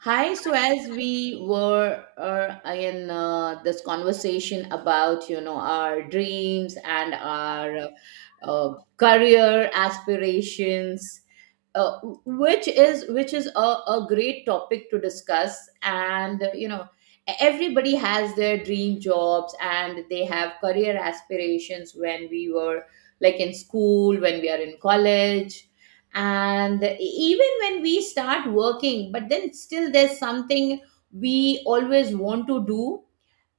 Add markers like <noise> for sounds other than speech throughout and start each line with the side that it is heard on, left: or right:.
right: Hi, so as we were in this conversation about, our dreams and our career aspirations, uh, which is a great topic to discuss. And everybody has their dream jobs and they have career aspirations when we were like in school, when we are in college, and even when we start working, but then still there's something we always want to do,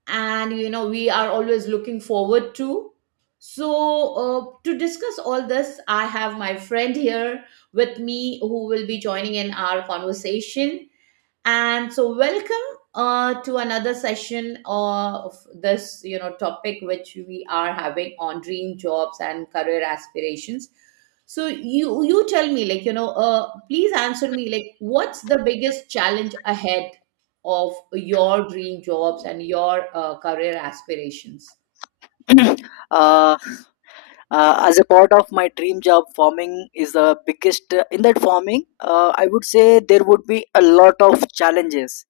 right: and we are always looking forward to. So to discuss all this, I have my friend here with me who will be joining in our conversation. And so welcome to another session of this topic which we are having on dream jobs and career aspirations. So you tell me, like, please answer me, like, what's the biggest challenge ahead of your dream jobs and your career aspirations?
left: <clears throat> uh, as a part of my dream job, farming is the biggest. In that farming, I would say there would be a lot of challenges,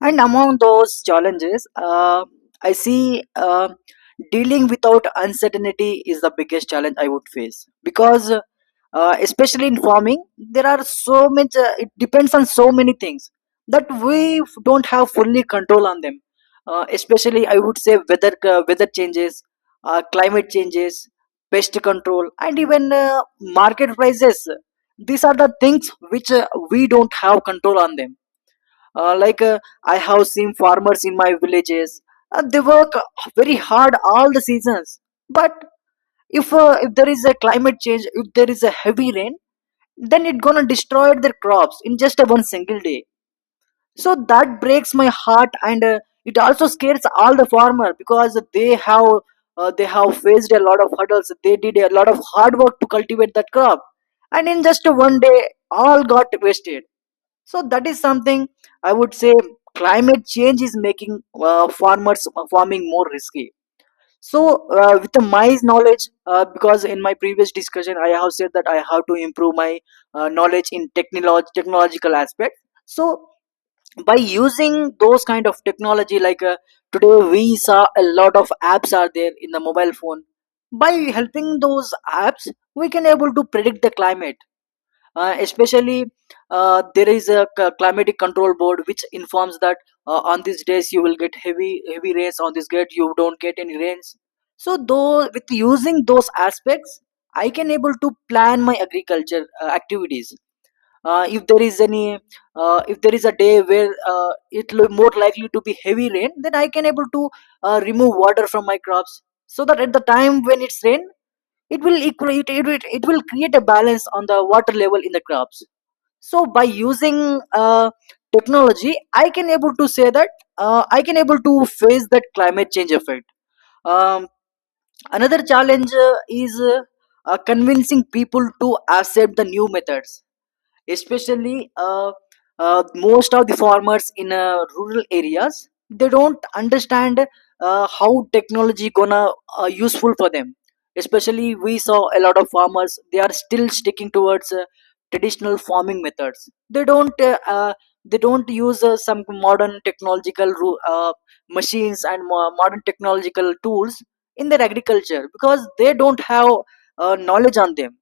left: and among those challenges, I see dealing without uncertainty is the biggest challenge I would face. Because especially in farming, there are so much, it depends on so many things that don't have fully control on them. Especially I would say weather, weather changes, climate changes, pest control, and even market prices. These are the things which we don't have control on them. uh, like uh, I have seen farmers in my villages. They work very hard all the seasons, but if there is a climate change, if there is a heavy rain, then it gonna destroy their crops in just one single day. So that breaks my heart, and it also scares all the farmer because they have faced a lot of hurdles, they did a lot of hard work to cultivate that crop, and in just one day all got wasted. So that is something, I would say, climate change is making farmers farming more risky. So with the my knowledge, because in my previous discussion I have said that I have to improve my knowledge in technological aspect. So by using those kind of technology, like today we saw a lot of apps are there in the mobile phone. By helping those apps, we can able to predict the climate. Especially there is a climatic control board which informs that on these days you will get heavy rains, on this gate you don't get any rains. So though with using those aspects, I can able to plan my agriculture activities. If there is any, if there is a day where more likely to be heavy rain, then I can able to remove water from my crops. So that at the time when it's rain, it will equate it will create a balance on the water level in the crops. So by using technology, I can able to say that I can able to face that climate change effect. um, Another challenge is convincing people to accept the new methods. Especially most of the farmers in rural areas, they don't understand how technology gonna useful for them. Especially we saw a lot of farmers, they are still sticking towards traditional farming methods. They don't they don't use some modern technological machines and modern technological tools in their agriculture because they don't have knowledge on them.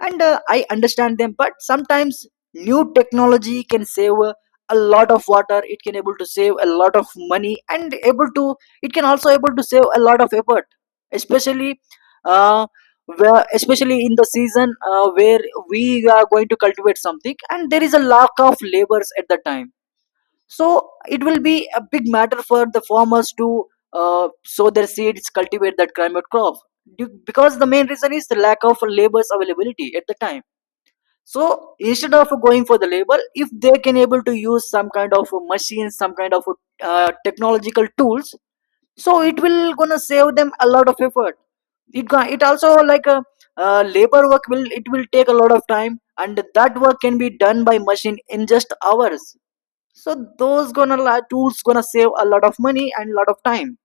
left: And I understand them, but sometimes new technology can save a lot of water. It can able to save a lot of money, and able to, it can also able to save a lot of effort. Especially uh, where, especially in the season where we are going to cultivate something and there is a lack of labors at the time. So it will be a big matter for the farmers to sow their seeds, cultivate that climate crop. Because the main reason is the lack of labors availability at the time. So instead of going for the label, if they can able to use some kind of a machine, some kind of technological tools, so it will gonna save them a lot of effort. it it also like a, labor work will, it will take a lot of time, and that work can be done by machine in just hours. So those gonna tools gonna save a lot of money and lot of time.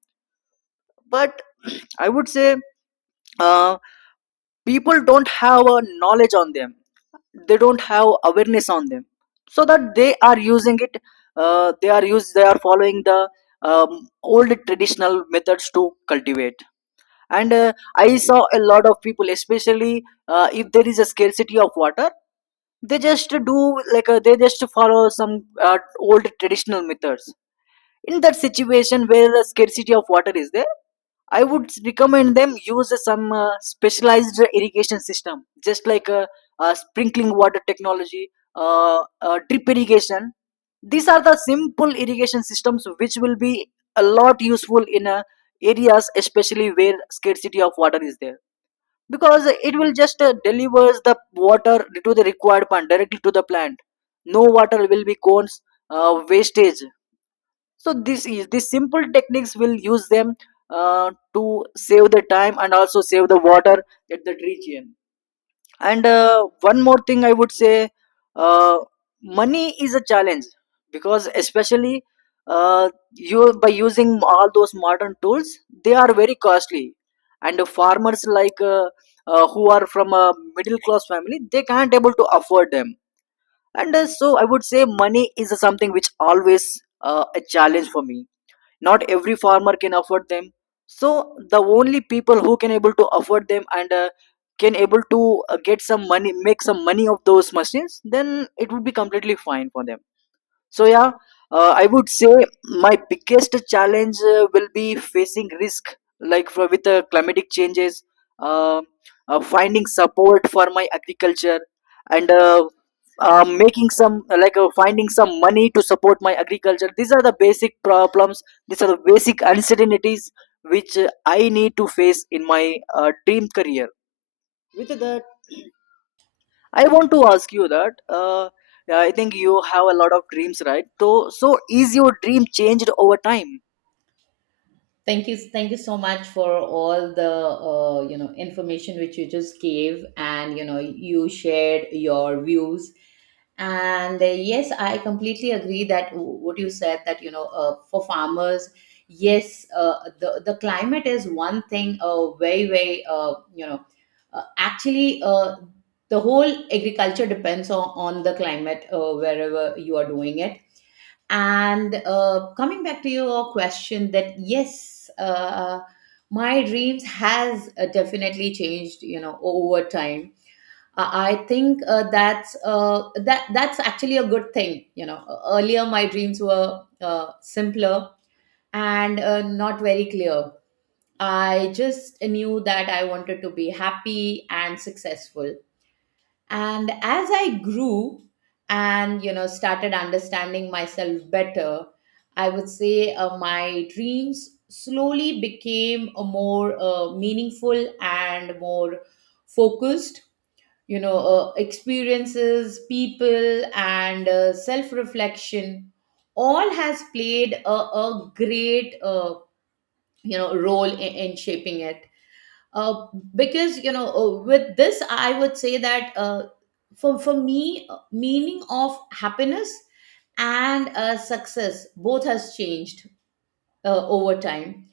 left: But <clears throat> I would say uh, people don't have a knowledge on them, they don't have awareness on them. So that they are using it, they are used, they are following the old traditional methods to cultivate. And I saw a lot of people, especially if there is a scarcity of water, they just do, like they just follow some old traditional methods. In that situation where the scarcity of water is there, I would recommend them use some specialized irrigation system, just like a, sprinkling water technology, uh, drip irrigation. These are the simple irrigation systems which will be a lot useful in areas, especially where scarcity of water is there, because it will just delivers the water to the required plant, directly to the plant. No water will be cones, wastage. So this is, these simple techniques will use them to save the time and also save the water at that region. And one more thing I would say, uh, money is a challenge. Because especially uh, you by using all those modern tools, they are very costly. And the farmers, like who are from a middle class family, they can't able to afford them. And so I would say money is something which always a challenge for me. Not every farmer can afford them. So the only people who can able to afford them and can able to get some money, make some money of those machines, then it would be completely fine for them. So yeah, I would say my biggest challenge will be facing risk, like for, with the climatic changes, uh, finding support for my agriculture, and making some, like finding some money to support my agriculture. These are the basic problems. These are the basic uncertainties which I need to face in my dream career. With the, I want to ask you that. Yeah, I think you have a lot of dreams, right? So is your dream changed over time?
right: Thank you so much for all the information which you just gave, and you shared your views. And yes, I completely agree that what you said, that for farmers, yes, the climate is one thing. Very very, you know, actually the whole agriculture depends on the climate, wherever you are doing it. And coming back to your question, that yes, my dreams has definitely changed, over time. I think that's actually a good thing. Earlier my dreams were simpler and not very clear. I just knew that I wanted to be happy and successful. And as I grew and started understanding myself better, I would say my dreams slowly became more meaningful and more focused. Experiences, people, and self reflection all has played a great role in shaping it. Uh, because, with this I would say that for me, meaning of happiness and success both has changed over time.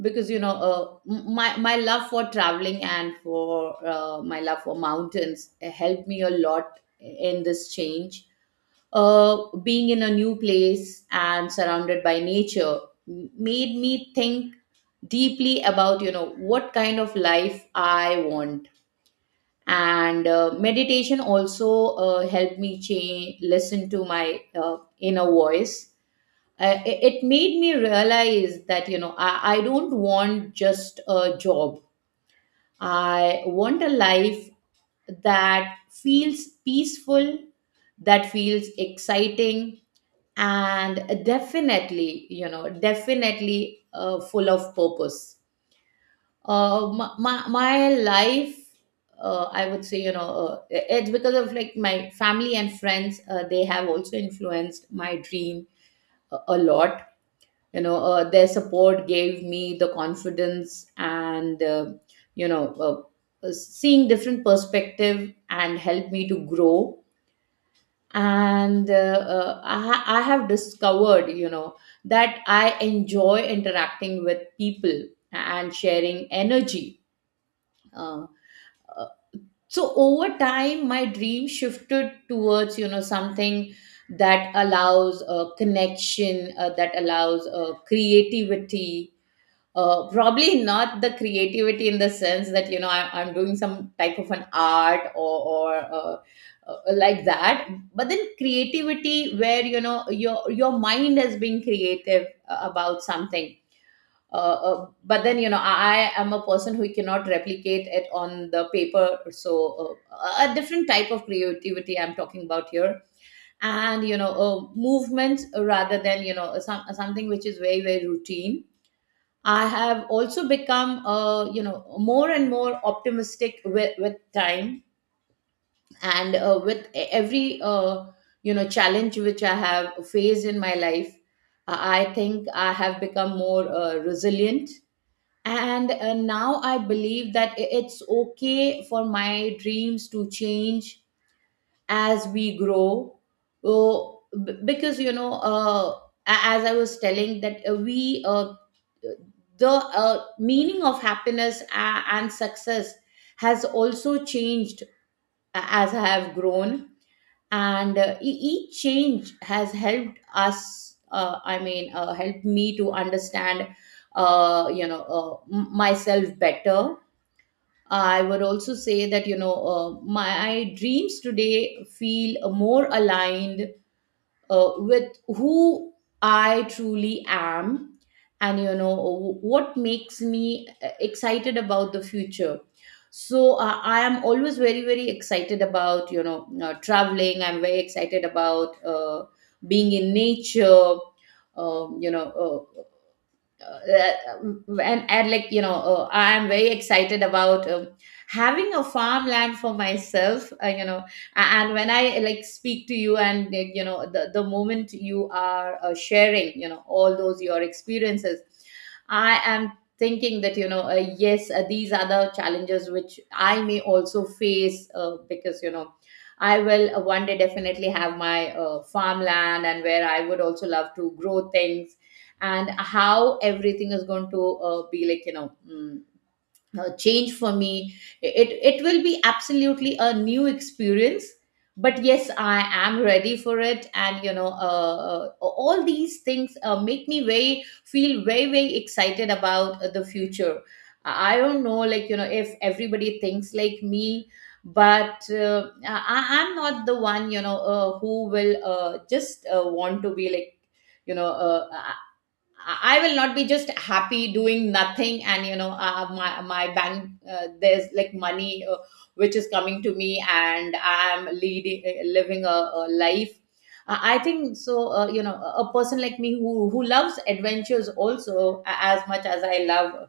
right: Because my love for traveling and for my love for mountains helped me a lot in this change. Uh, being in a new place and surrounded by nature made me think deeply about what kind of life I want. And meditation also helped me change, listen to my inner voice. It made me realize that I don't want just a job. I want a life that feels peaceful, that feels exciting, and definitely, full of purpose. My life, I would say, it's because of, like, my family and friends. They have also influenced my dream a lot. Their support gave me the confidence, and seeing different perspective and helped me to grow. And I have discovered that I enjoy interacting with people and sharing energy. Uh, uh, so over time my dream shifted towards something that allows connection, that allows creativity. Probably not the creativity in the sense that I'm doing some type of an art, or like that, but then creativity where your mind has been creative about something. Uh, but then I am a person who cannot replicate it on the paper, so a different type of creativity I'm talking about here, and movement rather than, something which is very very routine. I have also become, more and more optimistic with time, and with every, challenge which I have faced in my life. I think I have become more resilient. And now I believe that it's okay for my dreams to change as we grow. Oh, because as I was telling, that we the meaning of happiness and success has also changed, as I have grown. And each change has helped us I mean helped me to understand, myself better. I would also say that, my dreams today feel more aligned with who I truly am, and you know what makes me excited about the future. So I am always very very excited about, traveling. I'm very excited about being in nature. Um, you know and like, I am very excited about having a farmland for myself. Uh, you know a- and when I, like, speak to you and, like, the moment you are sharing all those your experiences, I am thinking that, yes, these are the challenges which I may also face, because, I will one day definitely have my farmland, and where I would also love to grow things. And how everything is going to be, like, change for me. It will be absolutely a new experience. But yes, I am ready for it, and all these things make me very feel very very excited about the future. I don't know, like, if everybody thinks like me, but I am not the one, who will just want to be like, you know uh, I will not be just happy doing nothing and my bank, there's like money, which is coming to me, and I'm leading living a life. I think so. A person like me who loves adventures, also as much as I love,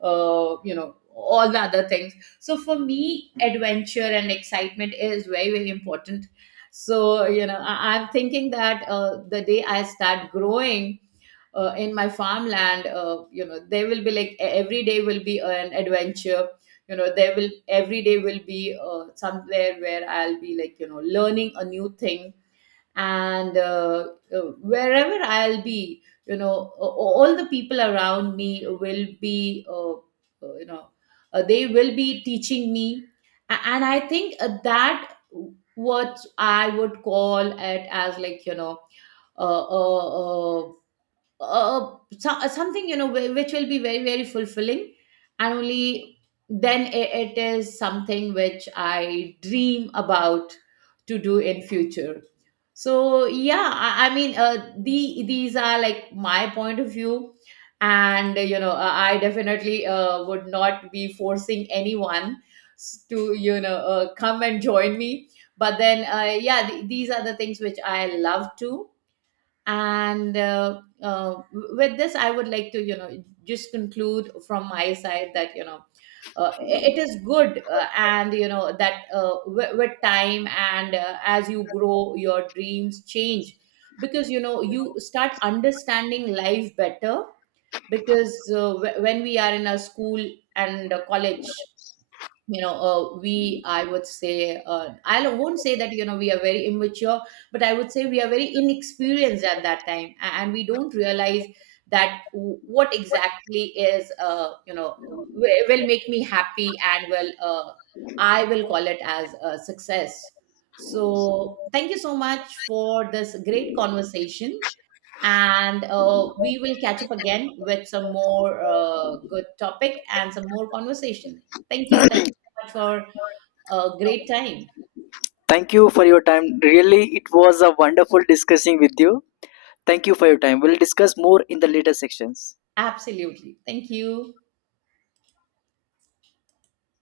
right: all the other things. So for me, adventure and excitement is very very important. So, I'm thinking that the day I start growing in my farmland, there will be, like, every day will be an adventure. There will, every day will be, somewhere where I'll be, like, learning a new thing. And wherever I'll be, all the people around me will be, they will be teaching me. A- and I think that what I would call it as, like, a, a, uh, something, which will be very very fulfilling. And only then it is something which I dream about to do in future. So yeah, I mean, these are, like, my point of view. And I definitely would not be forcing anyone to, come and join me. But then yeah, these are the things which I love to. And with this, I would like to, just conclude from my side that, it is good, and that, with time, and as you grow, your dreams change, because you start understanding life better, because when we are in a school and a college, you know we I would say, I won't say that, we are very immature, but I would say we are very inexperienced at that time, and we don't realize that what exactly is, will make me happy, and will, I will call it as a success. So thank you so much for this great conversation, and we will catch up again with some more good topic and some more conversation. Thank you. Thank you so much for a great time.
left: Thank you for your time. Really, it was a wonderful discussing with you. Thank you for your time. We'll discuss more in the later sections.
right: Absolutely. Thank you.